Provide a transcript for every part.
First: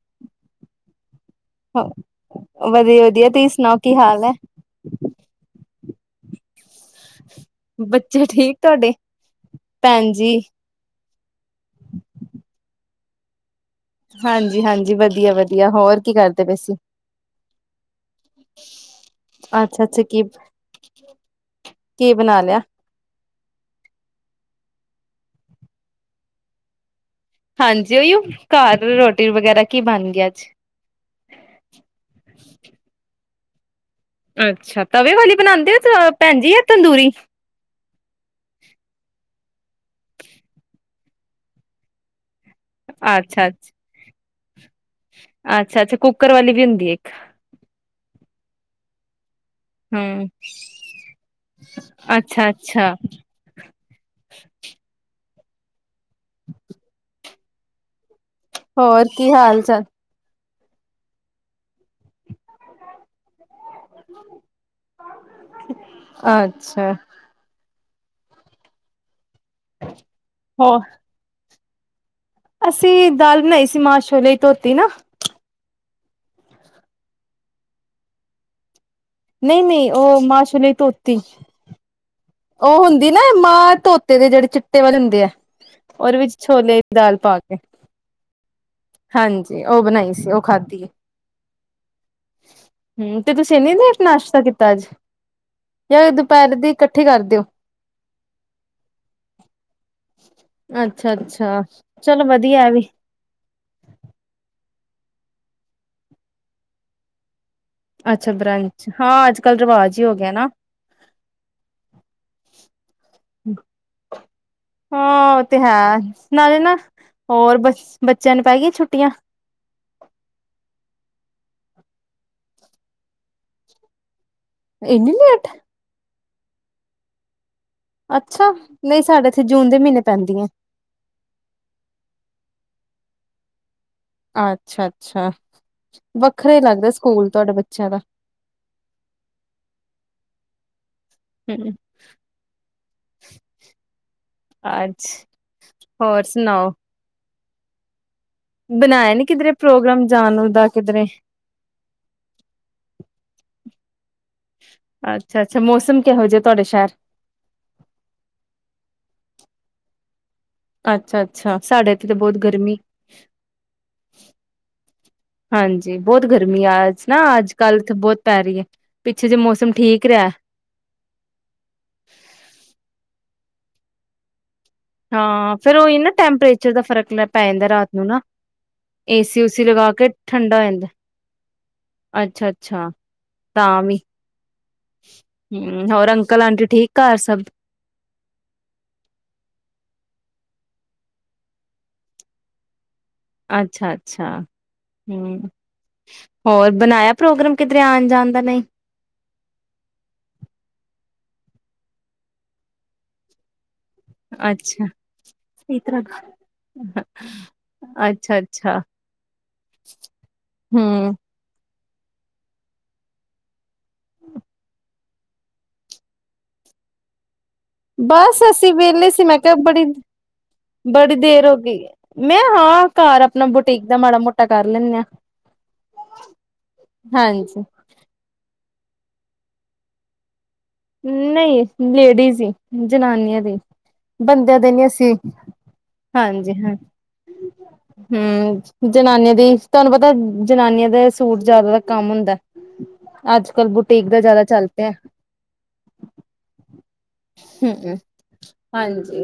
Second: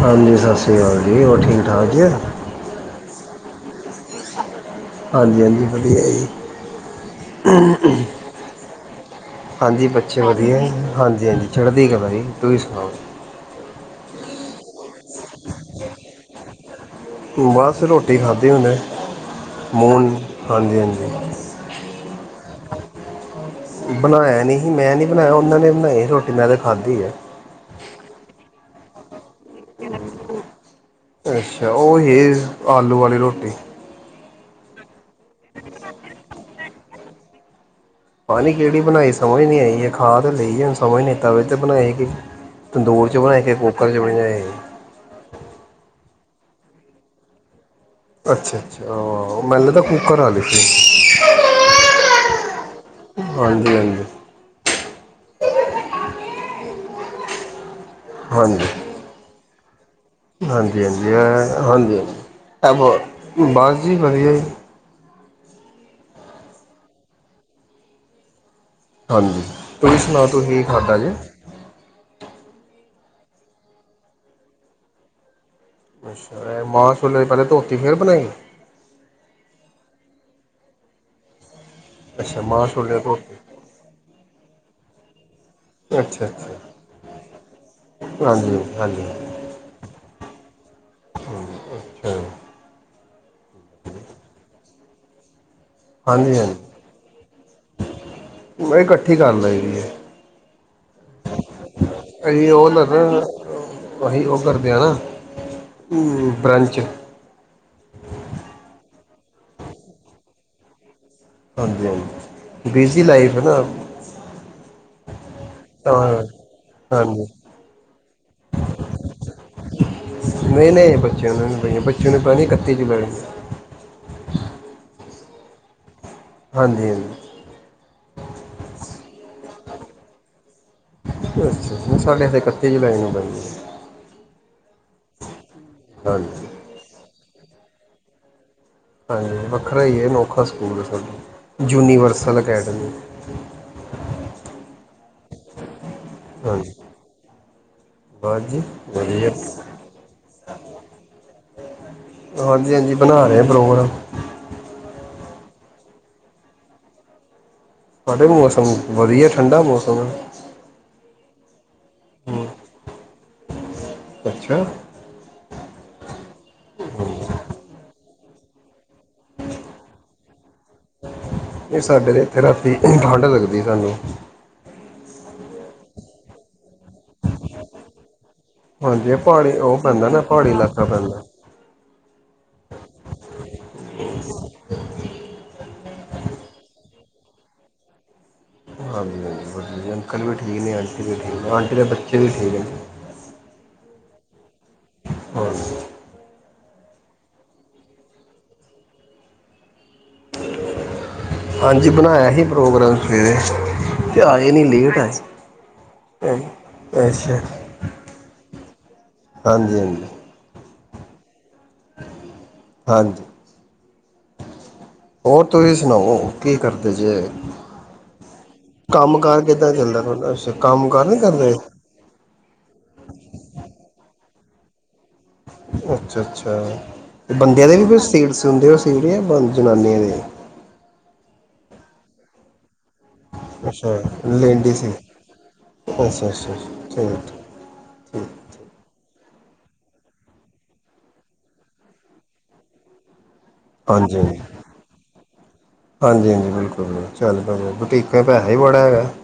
ਹਾਂਜੀ ਸਸ ਸ਼੍ਰੀ ਕਾਲ ਜੀ ਹੋਰ ਠੀਕ ਠਾਕ ਵਧੀਆ ਆ? ਵਧੀਆ ਤੁਸੀਂ ਸੁਣਾਓ ਕੀ ਹਾਲ ਏ? ਹਾਂਜੀ-ਹਾਂਜੀ ਵਧੀਆ ਜੀ। ਬੱਚੇ ਠੀਕ ਤੁਹਾਡੇ [inaudible] ਹਾਂਜੀ ਭੈਣ ਬੱਚੇ ਜੀ ਵਧੀਆ ਹਾਂਜੀ-ਹਾਂਜੀ ਚੜਦੀਕਲਾ ਕਲਾ ਜੀ, ਤੁਸੀ ਸੁਣਾਓ? ਹਾਂਜੀ ਹਾਂਜੀ ਵ। ਬਸ ਰੋਟੀ ਖਾਦੀ ਹੁੰਨੇ, ਅੱਛਾ ਅੱਛਾ ਕੀ [unintelligible] ਹਾਂਜੀ ਹਾਂਜੀ ਕੀ ਬਣਾ ਲਿਆ ਬਨਾਇਆ ਨਹੀਂ। ਮੈਂ ਨਹੀਂ ਬਨਾਇਆ ਉਹਨਾਂ ਨੇ ਬਨਾਈ ਰੋਟੀ ਮੈਂ ਤਾਂ ਖਾਧੀ ਏ। ਹਾਂਜੀ, ਓਹੀਓ ਕਾਰ ਰੋ ਅੱਛਾ, ਉਹ ਏ ਆਲੂ ਵਾਲੀ ਰੋਟੀ [unintelligible] ਅੱਛਾ। ਤਵੇ ਵਾਲੀ ਬਨਾਂਦੇ ਓ ਜਾਂ ਭੈਣ ਜੀ ਤੰਦੂਰੀ ਪਾ ਨੀ ਕਿਹੜੀ ਬਨਾਈ ਸਮਝ ਨਹੀਂ ਆਈ ਏ, ਖਾ ਤੇ ਲਈ ਹੁਨ ਸਮਝ ਨਹੀਂ ਆਈ ਤਵੇ ਤੇ ਬਨਾਏ ਕਿ ਤੰਦੂਰ ਚ ਬਨਾਏ ਕੇ ਕੁੱਕਰ ਚ ਬਨਾਏ [inaudible] ਅੱਛਾ-ਅੱਛਾ ਕੁੱਕਰ ਵਾਲੀ ਵੀ ਹੁੰਦੀ ਇੱਕ ਅੱਛਾ-ਅੱਛਾ ਆਂ। ਹੂੰ, ਅੱਛਾ-ਅੱਛਾ। ਹਾਂਜੀ ਹਾਂਜੀ ਹੋਰ ਕੀ ਹਾਲ? [unintelligible] ਹਾਂਜੀ-ਹਾਂਜੀ, ਹਾਂਜੀ-ਹਾਂਜੀ [unintelligible] ਬਾਸ ਜੀ ਵਧੀਆ। ਅੱਛਾ। ਹਾਂਜੀ, ਤੁਹੀ ਸੁਨਾਓ ਤੁਹੀ ਹੋ ਖਾਦਾ ਜੇ ਅਸੀ ਦਾਲ ਬਨਾਈ ਸੀ ਮਾ-ਸ਼ੋਲਿਆ ਧੋਤੀ ਨਾ ਅੱਛਾ, ਏ ਮਾ-ਸ਼ੋਲਿਆ ਦੀ ਪਹਿਲੇ ਧੋਤੀ ਫੇਰ ਬਨਾਈ ਨਹੀਂ-ਨਹੀਂ ਉਹ ਮਾ-ਸ਼ੋਲਿਆ ਧੋਤੀ ਅੱਛਾ ਮਾਂ ਉਹ ਛੋਲੇ ਹੁੰਦੀ ਨਾ ਧੋਤੀ ਮਾਂ-ਧੋਤੇ ਦੇ ਜਿਹੜੇ ਚਿੱਟੇ ਵਾਲੇ ਹੁੰਦੇ ਏ। ਉਹਦੇ ਅੱਛਾ ਵਿੱਚ ਅੱਛਾ ਛੋਲੇ ਦੀ ਦਾਲ ਪਾ ਕੇ, ਹਾਂਜੀ ਉਹ ਬਨਾਈ ਸੀ ਉਹ ਖਾਧੀ ਏ। ਅੱਛਾ ਹੂੰ, ਤੇ ਤੁਸੀ ਏਨੀ ਲੇਟ ਨਾਸ਼ਤਾ ਕੀਤਾ ਅੱਜ? ਯਾ ਦੁਪਹਿਰ ਦੀ ਕ ਮ ਇਕੱਠੀ ਕਰ ਲਈ ਦੀ ਏ। ਅੱਛਾ ਅੱਛਾ ਚਲੋ ਅਹੀ ਵਧੀਆ ਉਹ ਐ ਵੀ [unintelligible] ਅਹੀ ਉਹ ਕਰਦੇ ਆ ਨਾ ਬ੍ਰੰਚ ਅੱਛਾ, ਬ੍ਰੰਚ ਹਾਂ ਅੱਜ-ਕੱਲ ਰਿਵਾਜ ਹੀ ਹੋ ਗਿਆ ਨਾ। ਹਾਂਜੀ ਹਾਂਜੀ ਬਿਜ਼ੀ ਲਾਈਫ ਹੈ ਨਾ ਹਾਂ, ਉਹ ਤੇ, ਤਾਂ ਹੈ ਨਾਲੇ ਨਾ, ਹਾਂਜੀ ਹੋਰ ਬ ਬੱਚਿਆਂ ਨੂੰ ਪੈ ਗਈਆਂ ਛੁੱਟੀਆਂ ਬੱਚੇ ਨੂੰ ਪੈਣੀ ਕਂਤੀ ਦੀ ਪੈ ਇਹਨੀ ਲੇਟ-' ਹਾਂਜੀ, ਹਾਂਜੀ।। ਅੱਛਾ ‌ਨਹੀਂ ਸਾਡੇ ਇੱਥੇ ਜੂਨ ਦੇ ਮਹੀਨੇ ਪੈਂਦੀ ਹੈ। ਅੱਛਾ ਸਾਡੇੇ ਇਕੱਤੀ ਜੁਲਾਈ ਨੂੰ ਬਦ ਅੱਛਾ, ਅੱਛਾ। ਹਾਂਜੀ ਵੱਖਰੇ ਲੱਗਦਾ ਸਕੂਲ। ਤੁਹਾਡੇ, ਬੱਚਿਆਂ ਦਾ ਹਾਂਜੀ ਵੱਖਰਾ ਹੀ ਹੈ, ਅਨੋਖਾ ਸਕੂਲ ਹੈ ਸਾਨੂੰ ਹੂੰ ਯੂਨੀਵਰਸਲ ਅਕੈਡਮੀ [inaudible] ਹੋਰ ਸੁਣਾਓ? ਹਾਂਜੀ ਬਸ ਜੀ ਬਣਾਇਆ ਨੀ ਵਧੀਆ ਕਿਧਰੇ ਪ੍ਰੋਗਰਾਮ ਜਾਨ ਦਾ ਕਿਧਰੇ? ਹਾਂਜੀ, ਹਾਂਜੀ। ਬਣਾ ਰਹੇ ਪ੍ਰੋਗਰਾਮ ਅੱਛਾ। ਅੱਛਾ। ਮੌਸਮ ਕਿਹੋ ਜਿਹਾ ਤੁਹਾਡੇ ਸ਼ਹਿਰ? ਹਾਡੇ ਮੌਸਮ ਵਧੀਆ ਠੰਢਾ ਮੌਸਮ ਹੈ। ਅੱਛਾ, ਅੱਛਾ, ਸਾਡੇ ਇੱਥੇ ਤਾਂ ਬਹੁਤ ਗਰਮੀ-' ਅੱਛਾ ਹਾਂਜੀ। ਬਹੁਤ ਗਰਮੀ ਆ ਨਾ ਅੱਜ ਕੱਲ੍ਹ ਤ ਬਹੁਤ ਪੈ ਰਹੀ ਹੈ, ਪਿੱਛੇ ਜੇ ਮੌਸਮ ਠੀਕ ਰਿਹਾ ਸਾਡੇ ਏਥੇ ਰਾਤੀ ਠੰ ਲੱਗਦੀ ਸਾਨੂੰ ਹਾਂ, ਫੇਰ ਉਹੀ ਨਾ-' ਟੈਂਪਰੇਰ ਰ ਦਾ ਫਰਕ ਲੈ ਪੈ ਜਾਂਦਾ ਰਾਤ ਨੂੰ, ਨਾ ਹਾਂਜੀ ਇਹ ਏਸੀ ਪਹਾੜੀ ਸੀ ਉਹ ਲਗਾ ਕੇ ਪੈਂਦਾ ਨਾ ਪਹਾੜੀ ਠੰਡਾ ਹੋ ਇਲਾਕਾ ਜਾਂਦਾ। ਪੈਂਦਾ ਅੱਛਾ- ਅੱਛਾ, ਤਾਂ ਵੀ ਹਮ ਹੋਰ ਅੰਕਲ ਆਂਟੀ ਠੀਕ ਘਰ ਸਭ? ਹਾਂਜੀ, ਹਾਂਜੀ, ਵੀ ਅੰਕਲ ਵੀ ਠੀਕ ਨੇ ਆਂਟੀ ਵੀ ਠੀਕ ਨੇ ਆਂਟੀ ਦੇ ਬੱਚੇ ਵੀ ਠੀਕ ਨੇ। ਅੱਛਾ, ਅੱਛਾ। ਹਮ, ਹਾਂਜੀ ਹੋਰ ਬਣਾਇਆ ਪ੍ਰੋਗਰਾਮ ਕਿਧਰੇ ਆਉਣ ਜਾਣ ਦਾ ਨਹੀਂ? ਹਾਂਜੀ ਬਣਾਇਆ ਹੀ ਪ੍ਰੋਗਰਾਮ ਸਵੇਰੇ ਤੇ ਆਏ ਨਹੀਂ ਅੱਛਾ ਲੇਟ ਆ, ਅੱਛਾ ਅੱਛਾ-ਅੱਛਾ ਹਾਂਜੀ ਹਾਂਜੀ। ਹਮ ਹਾਂਜੀ। ਹੋਰ ਤੁਸੀਂ ਸੁਣਾਓ, ਕੀ ਕਰਦੇ ਜੇ? ਬਸ ਅਸੀਂ ਵਿਹਲੇ ਕੰਮ ਸੀ, ਮੈਂ ਕਾਰ ਕਿਹਾ ਕਿੱਦਾਂ ਬੜੀ, ਚੱਲਦਾ ਤੁਹਾਡਾ ਅੱਛਾ ਕੰਮ ਕਾਰ ਬੜੀ ਨਹੀਂ ਦੇਰ ਕਰਦੇ ਹੋ ਗਈ, ਮੈਂ ਹਾਂ, ਘਰ ਆਪਣਾ ਬੁਟੀਕ ਦਾ ਮਾੜਾ ਮੋਟਾ ਕਰ ਲੈਂਦੇ ਹਾਂ। ਅੱਛਾ, ਅੱਛਾ। ਹਾਂਜੀ ਬੰਦਿਆਂ ਦੇ ਵੀ ਕੁਛ ਸੀਟਸ ਸੀ ਹੁਦੇ ਸਿਵਰਿਆ ਬੰਦ ਜਨਾਨੀਆਂ ਦੇ ਨਹੀਂ ਲੇਡੀਜ਼ ਹੀ। ਜਨਾਨੀਆਂ ਦੀ ਅੱਛਾ ਬੰਦਿਆਂ ਦੇ ਲੇਡੀਜ਼ ਨੀ ਅਸੀਂ, ਅੱਛਾ ਅੱਛਾ ਹਾਂਜੀ ਹਾਂ ਠੀਕ ਠੀਕ ਹਮ ਜਨਾਨੀਆਂ ਤੁਹਾਨੂੰ ਪਤਾ ਜਨਾਨੀਆਂ ਦਾ ਸੂਟ ਜ਼ਿਆਦਾ ਦਾ ਕੰਮ ਹੁੰਦਾ ਅੱਜ ਕੱਲ੍ਹ ਬੁਟੀਕ ਹਾਂਜੀ ਦਾ ਹਾਂਜੀ ਜ਼ਿਆਦਾ ਚੱਲਤ ਆ ਹਾਂਜੀ, ਹਾਂਜੀ। ਬਿਲਕੁਲ ਚੱਲ, ਪਰੋ ਹਮ ਬੁਟੀਕਾਂ ਪੈਸਾ ਬੜਾ ਹੈਗਾ ਹਾਂਜੀ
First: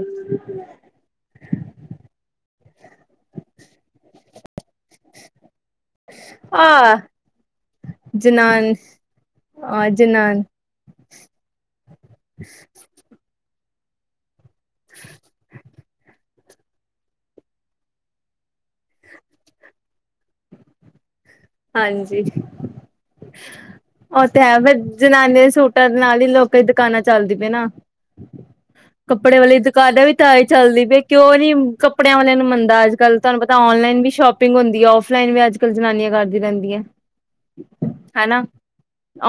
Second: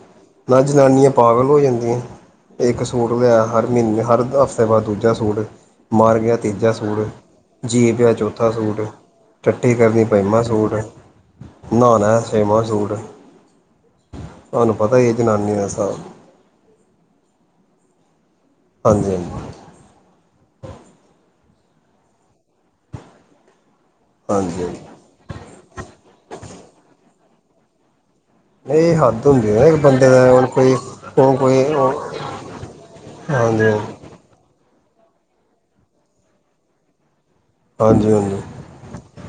ਨਾ, ਜਨਨੀਆਂ ਪਾਗਲ ਹੋ ਜਾਂਦੀਆਂ। ਇੱਕ ਸੂਟ ਲਿਆ ਹਰ ਮਹੀਨੇ, ਹਰ ਹਫ਼ਤੇ ਬਾਅਦ ਦੂਜਾ ਸੂਟ ਮਾਰ ਗਿਆ, ਤੀਜਾ ਆਹ ਸੂਟ ਜੀਅ ਪਿਆ, ਚੌਥਾ ਜਨਾਨ ਸੂਟ ਟੱਟੀ ਆ ਕਰਨੀ, ਪੰਜਵਾ ਜਨਾਨ ਸੂਟ ਨਹਾ ਲੇ, ਛੇਮਾ ਸੂਟ ਤੁਹਾਨੁ ਪਤਾ ਹੀ ਇਹ ਜਨਾਨੀਆਂ ਦਾ ਹਿਸਾਬ। ਹਾਂਜੀ, ਹਾਂਜੀ। ਹਾਂਜੀ। ਉਹ ਤੇ, ਹੈ, ਬ ਹਾਂਜੀ ਜਨਾਨੀਆਂ ਦੇ ਸੂਟਾ ਦੇ ਨਾਲ ਹੀ ਲੋਕ ਕਈ ਦੁਕਾਨਾਂ ਚੱਲਦੀ ਪਏ ਨਾ। ਇਹ ਹੱਦ ਕੱਪੜੇ ਹੁੰਦੀ ਵਾਲੀ ਨਾ ਇੱਕ ਦੁਕਾਨਾਂ ਬੰਦੇ ਵੀ, ਦਾ ਤਾ ਹੀ ਹੁਣ ਕੋਈ ਚੱਲਦੀ ਪਈ ਕਿਉਂ ਉਹ ਨੀ ਕੋਈ ਹਾਂਜੀ ਕੱਪੜਿਆਂ ਵਾਲਿਆਂ ਨੂੰ ਮੰਨਦਾ, ਅੱਜ ਕੱਲ ਤੁਹਾਨੂੰ ਪਤਾ ਹਾਂਜੀ ਆਨਲਾਈਨ ਵੀ ਸ਼ੋਪਿੰਗ ਹੁੰ ਆਫਲਾਈਨ ਵੀ ਅੱਜ ਕੱਲ ਜਨਾਨੀਆਂ ਕਰਦੀ- ਰਹਿੰਦੀਆਂ। ਹਾਂਜੀ ਹਨਾ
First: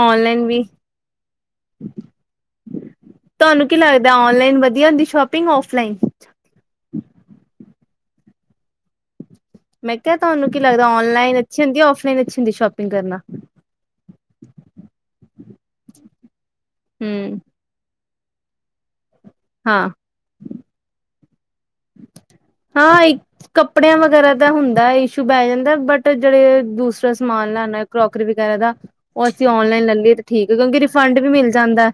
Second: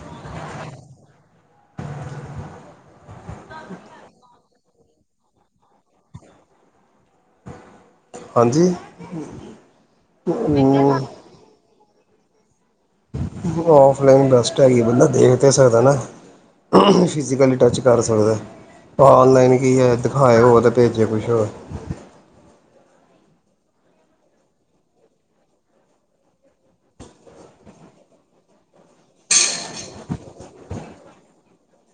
ਔਨਲਾਈਨ ਵੀ- ਤੁਹਾਨੂੰ ਕੀ ਲੱਗਦਾ, ਔਨਲਾਈਨ ਵਧੀਆ ਹੁੰਦੀ ਸ਼ੋਪਿੰਗ, ਆਫਲਾਈਨ ਹਾਂਜੀ। ਮੈਂ ਕਿਹਾ, ਤੁਹਾਨੂੰ ਕੀ ਲੱਗਦਾ ਹਾਂਜੀ ਔਨਲਾਈਨ ਅੱਛੀ ਹੁੰਦੀ ਆਫ ਨ ਚ ਸ਼ੋਪ ਔਫਲਾਈਨ ਬੈਸਟ ਹੈਗੀ ਬੰਦਾ ਦੇਖ ਅਤੇ ਸਰਦਾ ਨਾ ਹੂੰ ਫਿਜੀਕਲੀ ਟਚ ਕਰ ਸਕ ਹੋਰ ਔਨਲਾਈਨ ਕੀ ਹਾਂ ਹੈ, ਦਿਖਾਏ ਹੋ ਤੇ, ਭੇਜੇ ਕੁਛ ਹ ਹਾਂ, ਕੱਪੜਿਆਂ ਵਗੈਰਾ ਦਾ ਹੁੰਦਾ ਇਸ਼ੂ ਪੈ ਜਾਂਦਾ, ਬਟ ਜਿਹੜੇ ਦੂਸਰਾ ਸਮਾਨ ਲੈਣਾ ਕਰੋਕਰੀ ਵਗੈਰਾ ਦਾ ਉਹ ਅਸੀਂ ਔਨਲਾਈਨ ਲੈ ਲਈਏ ਤੇ ਠੀਕ ਆ, ਕਿਉਂਕਿ ਰਿਫੰਡ ਵੀ ਮਿਲ ਜਾਂਦਾ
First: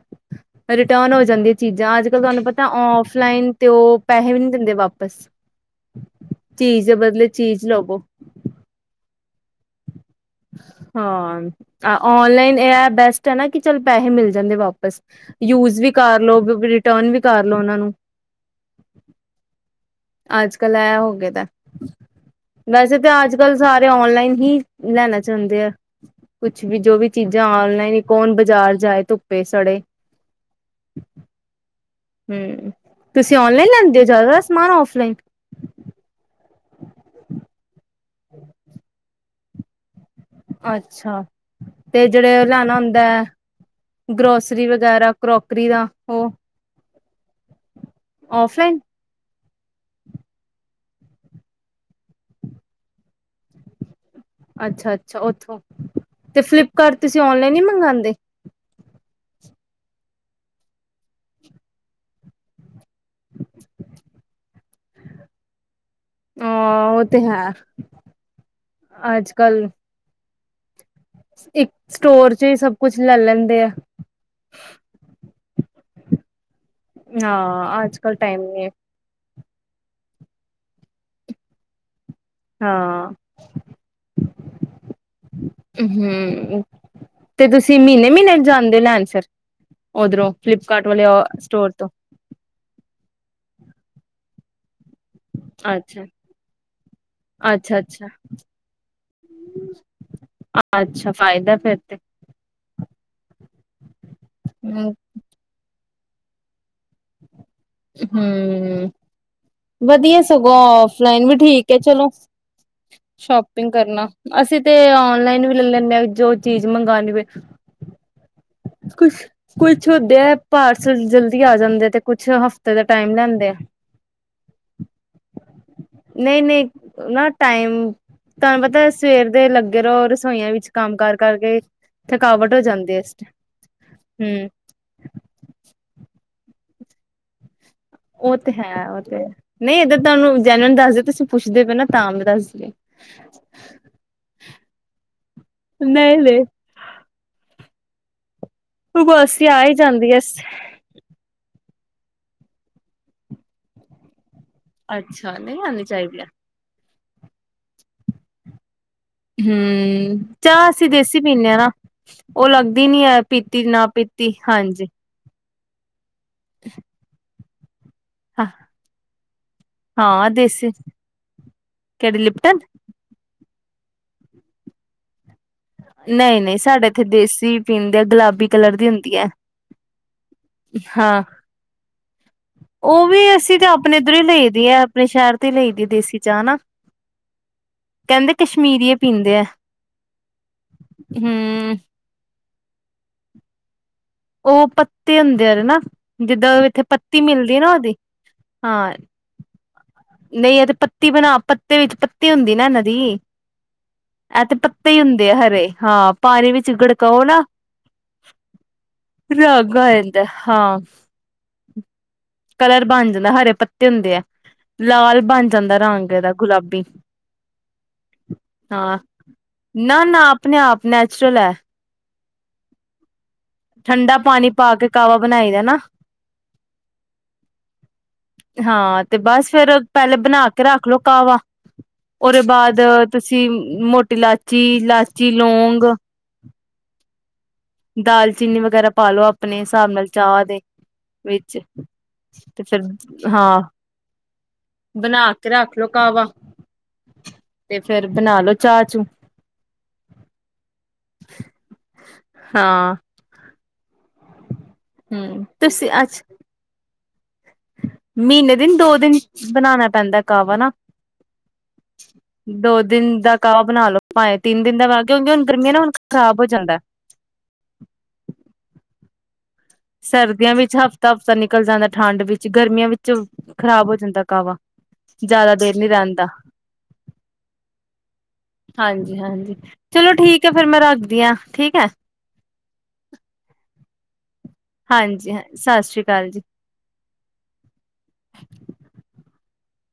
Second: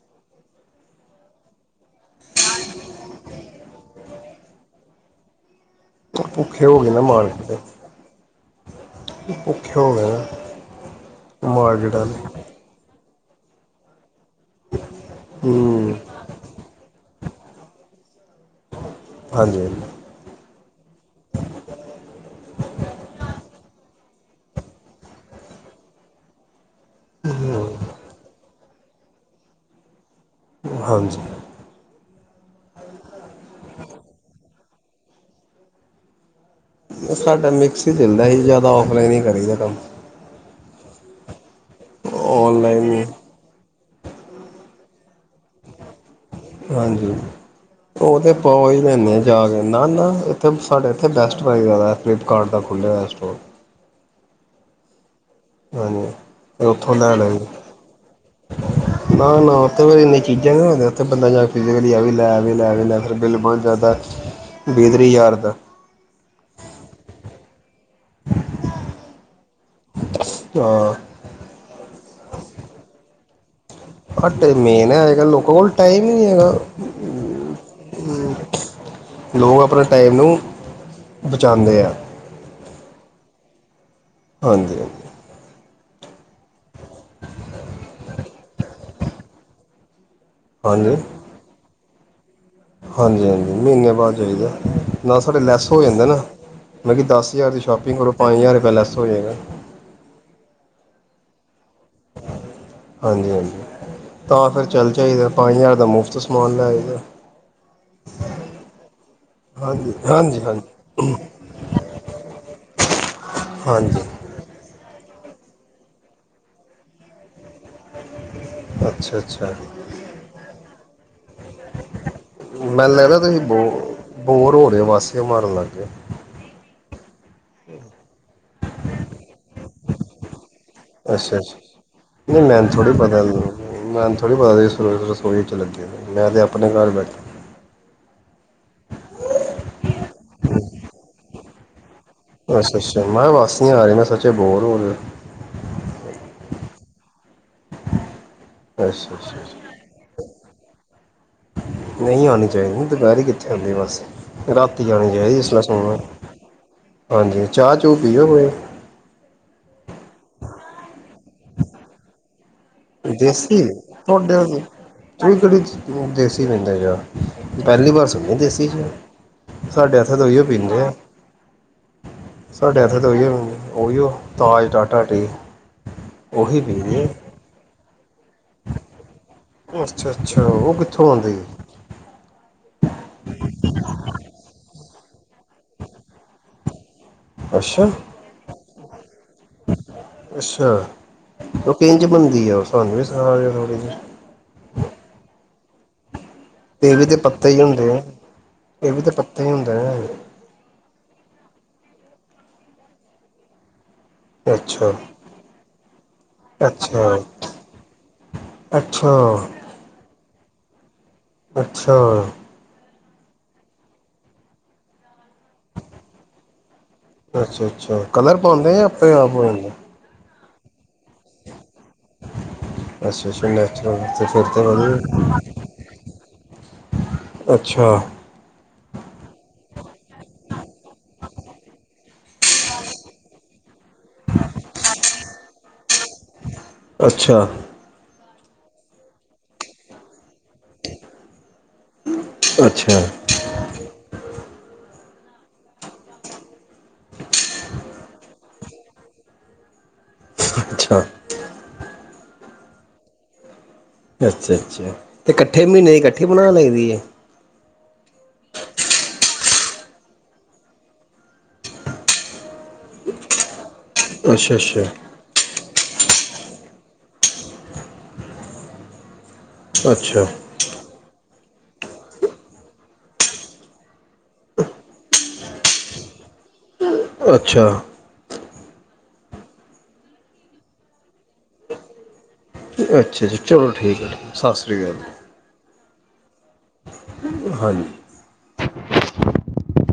ਰਿਟਰਨ ਹੋ ਜਾਂਦੀ ਹੈ ਚੀਜ਼ਾਂ, ਅੱਜ ਕਲ ਤੁਹਾਨੂੰ ਪਤਾ ਔਫਲਾਈਨ ਤੇ ਉਹ ਪੈਸੇ ਵੀ ਦਿੰਦੇ ਵਾਪਸ ਭੁੱਖੇ ਹੋ ਚੀਜ਼ ਗਏ ਹੈ, ਨਾ ਬਦਲੇ ਮਾਰਕੀਟ ਦੇ ਚੀਜ਼ ਲਵੋ। [unintelligible] ਹਾਂ ਮਾਰਕੀਟ ਵਾਲੇ ਔਨਲਾਈਨ ਇਹ ਬਸ ਨਾ ਕਿ ਚੱਲ ਪੈਸੇ ਮਿਲਦੇ ਜਾਂਦੇ ਵਾਪਸ ਯੂਜ ਵੀ ਹੂੰ ਕਰਲ ਰਿਟਰਨ ਵੀ ਕਰ ਲੌ ਉਹਨਾਂ ਨੂੰ ਹਾਂਜੀ ਅੱਜ ਕੱਲ ਐ ਹੋ ਗ ਤਾਂ ਵੈਸੇ ਤਾਂ ਅੱਜ ਕੱਲ ਸਾਰੇ ਔਨਲਾਈਨ ਹੀ ਲੈਣਾ ਚਾਹੁੰਦੇ ਆ ਕੁ ਕੁਛ ਵੀ ਜੋ ਵੀ ਚੀਜ਼ਾਂ ਔਨਲਾਈਨ ਕੌਣ ਬਾਜ਼ਾਰ ਜਾਏ ਧੁੱਪੇ ਸੜੇ ਹਾਂਜੀ ਹਮ ਤੁਸੀਂ ਔਨਲਾਈ ਲੈਂਦੇ ਹੋ ਜ਼ਿਆਦਾ ਔਫਲਾਈਨ ਸਾਡਾ ਮਿਕਸ ਹੀ ਚੱਲਦਾ ਸੀ ਜ਼ਿਆਦਾ ਆਫਲਾਈਨ ਹੀ ਕਰੀਦਾ ਕੰਮ ਅੱਛਾ ਤੇ ਜਿਹੜੇ ਰਿਆਣਾ ਹੁੰਦਾ ਔਨਲਾਈਨ ਹੈ ਗਰੋਸਰੀ ਵਗੈਰਾ ਕਰੋਕਰੀ ਦਾ ਉਹ ਹਾਂਜੀ ਉਹ ਤੇ ਪਓ ਔਫਲਾਈਨ ਹੀ ਲੈਂਦੇ ਆ ਜਾ ਕੇ ਨਾ ਇਥੇ ਸਾਡੇ ਇੱਥੇ ਬੈਸਟ ਪ੍ਰਾਈਜ਼ ਆਇਆ ਫਲਿੱਪਕਾਰਟ ਦਾ ਖੁੱਲ੍ਹੇ ਹੋ ਸਟੋਰ ਅੱਛਾ ਅੱਛਾ ਅੱਛਾ ਉੱਥੋਂ ਤੇ ਹਾਂਜੀ ਉੱਥੋਂ ਫਲਿੱਪਕਾਰਟ ਲੈ ਤੁਸੀਂ ਲੈਂਦੇ ਔਨਲਾਈਨ ਹੀ ਮੰਗਵਾਉਂਦੇ ਉਥੇ [unintelligible] ਆਵੇ ਲੈ ਲੈ ਵੀ ਲੈ ਹਰ ਬਿਲਮਾਨ ਜ਼ਿਆਦਾ ਬੇਦਰੀ ਯਾਰਦ ਹਾਂ ਉਹ ਤੇ ਹੈ ਅੱਜ ਕੱਲ੍ਹ ਹਾਂ ਇੱਕ ਸਟੋਰ ਚ ਹੀ ਸਭ ਕੁਛ ਲੈ ਲੈਂਦੇ ਆ ਹਟੇ ਮੇਨ ਹੈ ਅਜ ਕੱਲ ਲੋਕਾਂ ਕੋਲ ਟਾਈਮ ਹੀ ਨਹੀਂ ਹੈਗਾ ਹਾਂ ਅੱਜ ਕੱਲ ਟਾਈਮ ਨੀ ਹੈ। ਲੋਕ ਆਪਣੇ ਟਾਈਮ ਨੂੰ ਬਚਾਉਂਦੇ ਆ ਹਾਂ ਹਾਂਜੀ ਹਾਂਜੀ ਹਮ ਤੇ ਤੁਸੀਂ ਮਹੀਨੇ ਮਹੀਨੇ ਜਾਂਦੇ ਲੈਣ ਫਿਰ ਹੋਦੋ ਫਲੀਪਕਾਰਟ ਹਾਂਜੀ ਵੱਲ ਸਟੋਰ ਤੋਂ [inaudible] ਹਾਂਜੀ ਹਾਂਜੀ ਮਹੀਨੇ ਬਾਅਦ ਚਾਹੀਦਾ ਨਾ ਸਾਡੇ ਲੈਸ ਹੋ ਜਾਂਦਾ ਅੱਛਾ ਨਾ ਮਤਬ ਦਸ ਹਜ਼ਾਰ ਦੀ ਅੱਛਾ ਸ਼ੋਪਿੰਗ ਅੱਛਾ ਕਰੋ ਪੰਜ ਹਜ਼ਾਰ ਰ ਲੈਸ ਹੋ ਜਾਗਾ ਅੱਛਾ ਫਾਇਦਾ ਫਿਰ ਇਥ ਹਾਂਜੀ ਹਾਂਜੀ ਤਾਂ ਫਿਰ ਚੱਲ ਜਾਇਦਾ ਪੰਜ ਹਜ਼ਾਰ ਦਾ ਮੁਫ਼ਤ ਸਮਾਨ ਲੈ ਆਈ ਦਾ ਹਮ ਹਾਂਜੀ ਵਧੀਆ ਹਾਂਜੀ ਹਾਂਜੀ ਸਗੋਂ ਫਲਾਈਨ ਵੀ ਠੀਕ ਹੈ ਚਲੋ ਸ਼ੋਪਿੰਗ ਹਾਂਜੀ ਕਰਨਾ ਅਸੀਂ ਤੇ ਔਨਲਾਈਨ ਵੀ ਲੈ ਲੈਂਦੇ ਜੋ ਚੀਜ਼ ਮੰਗਉਣੀ ਪੈਦੀ ਕੁਛ ਅੱਛਾ ਅੱਛਾ ਕੁਛ ਹਦੇ ਹੈ ਪਾਰਸਲ ਜਲਦੀ ਆ ਜਾਂਦੇ ਤੇ ਕੁਛ ਹਫ਼ ਮੈਨੂੰ ਲੱਗ ਰਿ ਤੁਸੀਂ ਬੋ ਬੋਰ ਹੋ ਰਹੇ ਹੋ ਵਾਸੀਆ ਮਾਰਨ ਲੱਗ ਗਏ ਨਹੀਂ ਨਹੀਂ ਨਾ ਟਾਈਮ ਤੁਹਾਨੂੰ ਪਤਾ ਸਵੇਰ ਦੇ ਲੱਗੇ ਰਹੋ ਰਸੋਈਆਂ ਵਿੱਚ ਕੰਮ ਕਰ ਅੱਛਾ ਅੱਛਾ ਕਰਕੇ ਨਹੀਂ ਥਕਾਵਟ ਹੋ ਮੈਨੂੰ ਥੋੜ੍ਹੀ ਜਾਂਦੀ ਇਸ ਪਤਾ ਮੈਨੂੰ ਥੋੜ੍ਹੀ ਹਮ ਪਤਾ ਰਸੋਈ 'ਚ ਲੱਗੇ ਮੈਂ ਤਾਂ ਆਪਣੇ ਘਰ ਬੈਠੇ ਉਹ ਤੇ ਹੈ ਉਹ ਤੇ ਨਹੀਂ ਏਧਰ ਤੁਹਾਨੂੰ ਜੈਨਨ ਦੱਸ ਦਿ ਤੁਸੀਂ ਪੁੱਛਦੇ ਪਏ ਨਾ ਤਾਂ ਮੈਂ ਦੱਸਦੀ ਅੱਛਾ ਅੱਛਾ ਮੈਂ ਕਿਹਾ ਬਸ ਨੀ ਆ ਰਹੀ ਮੈਂ ਸੋਚਿਆ ਬੋਰ ਹੋ ਨਹੀਂ ਨਹੀਂ ਹੋ ਅੱਛਾ ਉਬਾਸੀ ਆ ਅੱਛਾ ਹੀ ਜਾਂਦੀ ਐ ਨਹੀਂ ਆਉਣੀ ਚਾਹੀਦੀ ਦੁਪਹਿਰ ਕਿੱਥੇ ਆਉਂਦੀ ਬਸ ਰਾਤੀ ਜਾਣੀ ਅੱਛਾ ਚਾਹੀਦੀ ਨਹੀਂ ਇਸਲ ਆਉਣੀ ਸੁਣ ਚਾਹੀਦੀ ਆ ਹਾਂਜੀ ਚਾਹ ਚੂ ਪੀਓ ਕੋ ਹਮ ਚਾਹ ਅਸੀਂ ਦੇਸੀ ਪੀਦੇ ਹਾਂ ਨਾ ਉਹ ਲੱਗਦੀ ਨੀ ਹੈ ਦੇਸੀ ਪੀਤੀ ਨਾ ਪੀਤੀ ਹਾਂਜੀ [unintelligible] ਕਿ ਪਿਆਦੇ ਪਏ ਹੌ [inaudible] ਪਹਿਲੀ ਵਾਰ ਸੁਣਦੇ ਦੇਸੀ ' ਸਾਡੇ ਹੱਥੇ ਹਾਂ ਏਹੀਓ ਦੇਸੀ ਪੀਂਦੇ ਆਂ ਕਿਹੜੀ ਲਿਪਟਨ ਸਾਡੇ ਹੱਥ ਦ ਉਹੀਓ ਪੀਂਦੇ ਉਹੀਓ ਤਾਜ ਟਾਟਾ ਟੀ ਨਹੀਂ ਨਹੀਂ ਉਹੀ ਸਾਡੇ ਇੱਥੇ ਪੀਦੇ ਦੇਸੀ ਪੀ ਗੁਲਾਬੀ ਕਲਰ ਦੀ ਹੁੰਦੀ ਹੈ। ਆ ਅੱਛਾ ਅੱਛਾ ਉਹ ਕਿੱਥੋਂ ਹਾਂ ਆਉਂਦੀ ਉਹ ਵੀ ਅਸੀਂ ਤੇ ਆਪਣੇ ਇੱਧਰੋਂ ਹੀ ਲ ਦੀ ਆ ਆਪਣੇ ਸ਼ਹਿਰ ਤੇ ਲਈ ਦੀ ਦੇਸੀ ਚਾਹ ਨਾ ਅੱਛਾ। ਮੀਰੀ [unintelligible] ਪੀਂਦੇ ਆ। ਅੱਛਾ ਉਹ ਹਮ ਕਿੰਜ ਬਣਦੀ ਆ ਤੁਹਾਨੂੰ ਵੀ ਸੁਣਾ ਦਿਓਥੋੜ੍ਹੀ ਜਹੀ। ਉਹ ਪੱਤੇ ਹੁੰਦੇ ਆ ਰ ਨਾ ਜਿੱਦਾਂ ਇੱਥੇ ਇਹ ਵੀ ਤੇ ਪੱਤੀ ਪੱਤੇ ਮਿਲਦੀ ਹੀ ਨਾ ਹੁੰਦੇ ਉਹਦੀ ਆ ਇਹ ਹਾਂ ਵੀ ਤੇ ਪੱਤੇ ਹੀ ਹੁੰਦੇ ਨੇ ਨਹੀਂ ਉਹ ਤੇ ਪ ਪੱਤੀ ਬਣਾ ਪੱਤੇ ਵਿੱਚ ਪੱਤੀ ਹੁੰਦੀ ਨਾ ਇਹਨਾਂ ਦੀ ਇਹ ਤੇ ਪੱਤੇ ਅੱਛਾ ਹੀ ਹੁੰਦੇ ਆ ਹਰੇ ਹਾਂ ਪਾਣੀ ਵਿੱਚ ਅੱਛਾ ਗੜਕਾਓ ਨਾ ਅੱਛਾ [unintelligible] ਹਾਂ। ਅੱਛਾ। ਕਲਰ ਬਣ ਜਾਂਦਾ ਹਰੇ ਪੱਤੇ ਹੁੰਦੇ ਆ ਲਾਲ ਬਣ ਜਾਂਦਾ ਰੰਗ ਇਹਦਾ ਗੁਲਾਬੀ ਅੱਛਾ ਅੱਛਾ ਕਲਰ ਪਾਉਂਦੇ ਜਾਂ ਹਾਂ ਆਪਣੇ ਆਪ ਹੈ ਜਾਂਦਾ ਨਾ ਨਾ ਆਪਣੇ ਆਪ ਨੈਚੁਰਲ ਹੈ। ਅੱਛਾ। ਅੱਛਾ ਨੈਚੁਰਲ ਠੰਡਾ ਤੇ ਫਿਰ ਪਾਣੀ ਤਾਂ ਪਾ ਕੇ ਕਾਹਵਾ ਵਧੀਆ ਬਣਾਈ ਦਾ ਨਾ ਅੱਛਾ ਹਾਂ ਤੇ ਬਸ ਫੇਰ ਪਹਿਲੇ ਬਣਾ ਕੇ ਰੱਖ ਲੋੋ ਕਾਹਵਾ ਉਹਦੇ ਬਾਅਦ ਤੁਸੀਂ ਮੋਟੀ ਇਲਾਚੀ ਇਲਾਚੀ ਲੌਗ ਗ ਅੱਛਾ। ਨਾਲ ਚੀਨੀ ਵਗੈਰਾ ਪਾ ਲ ਲੋ ਆਪਣੇ ਹਿਸਾਬ ਨਾਲ ਚਾਹ ਦੇ ਵਿੱਚ ਤੇ ਫਿਰ ਅੱਛਾ ਹਾਂ। ਬਣਾ ਕੇ ਰੱਖ ਲੋੋ ਕਾਵਾ ਤੇ ਫੇਰ ਬਣਾ ਲੋ ਚਾਹ ਚੂ ਅੱਛਾ। ਹਾਂ। ਅੱਛਾ ਅੱਛਾ ਤੇ ਹਮ ਇਕੱਠੇ ਤੁਸੀਂ ਮਹੀਨੇਂ ਦੀ ਇਕੱਠੀ ਅੱਛਾ ਬਣਾਂ ਲਈ ਦੀ ਆ। ਮਹੀਨੇ ਦਿਨ ਦੋ ਦਿਨ ਬਣਾਉਣਾ ਪੈਂਦਾਂ ਕਾਹਵਾ ਨਾਂ ਦੋ ਦਿਨ ਦਾ ਕਾਹਵਾ। ਬਣਾਂ ਲੋ ਭਾਵੇਂ ਅੱਛਾ ਤਿੰਨ ਦਿਨ ਅੱਛਾ ਦਾ ਬਣਾਂ ਲੋ ਕਿਉਂਕਿ ਹੁਣ ਗਰਮੀ ਆਂ ਨਾ ਹੁਣ ਖ਼ਰਾਬ ਹੋ ਜਾਂਦਾਂ। ਅੱਛਾ ਸਰਦੀਆਂ ਵਿੱਚ ਹਫ਼ਤਾ ਹਫ਼ਤਾ ਨਿਕ। ਨਿਕਲ਼ ਜਾਂਦਾ ਠੰਡ ਵਿੱਚ। ਗਰਮੀਆਂ ਵਿੱਚ ਖ਼ਰਾਬ ਹੋ ਜਾਂਦਾ ਕਾਹਵਾ। ਜ਼ਿਆਦਾ ਦੇਰ ਨੀਂ ਰਹਿੰਦਾਂ। ਅੱਛਾ। ਹਾਂਜੀ ਹਾਂਜੀ ਚਲੋਂ ਠੀਕ ਹੈਂ ਫਿਰ ਮੈਂ ਰੱਖਦੀ ਹਾਂ। ਠੀਕ ਹੈ। ਅੱਛਾ ਜੀ। ਚਲੋ ਠੀਕ ਹੈ। ਸਤਿ ਸ੍ਰੀ ਅਕਾਲ ਹਾਂਜੀ ਹਾਂਜੀ ਸਤਿ ਸ਼੍ਰੀ ਅਕਾਲ। ਕੱਲ ਜੀ। ਹਾਂਜੀ।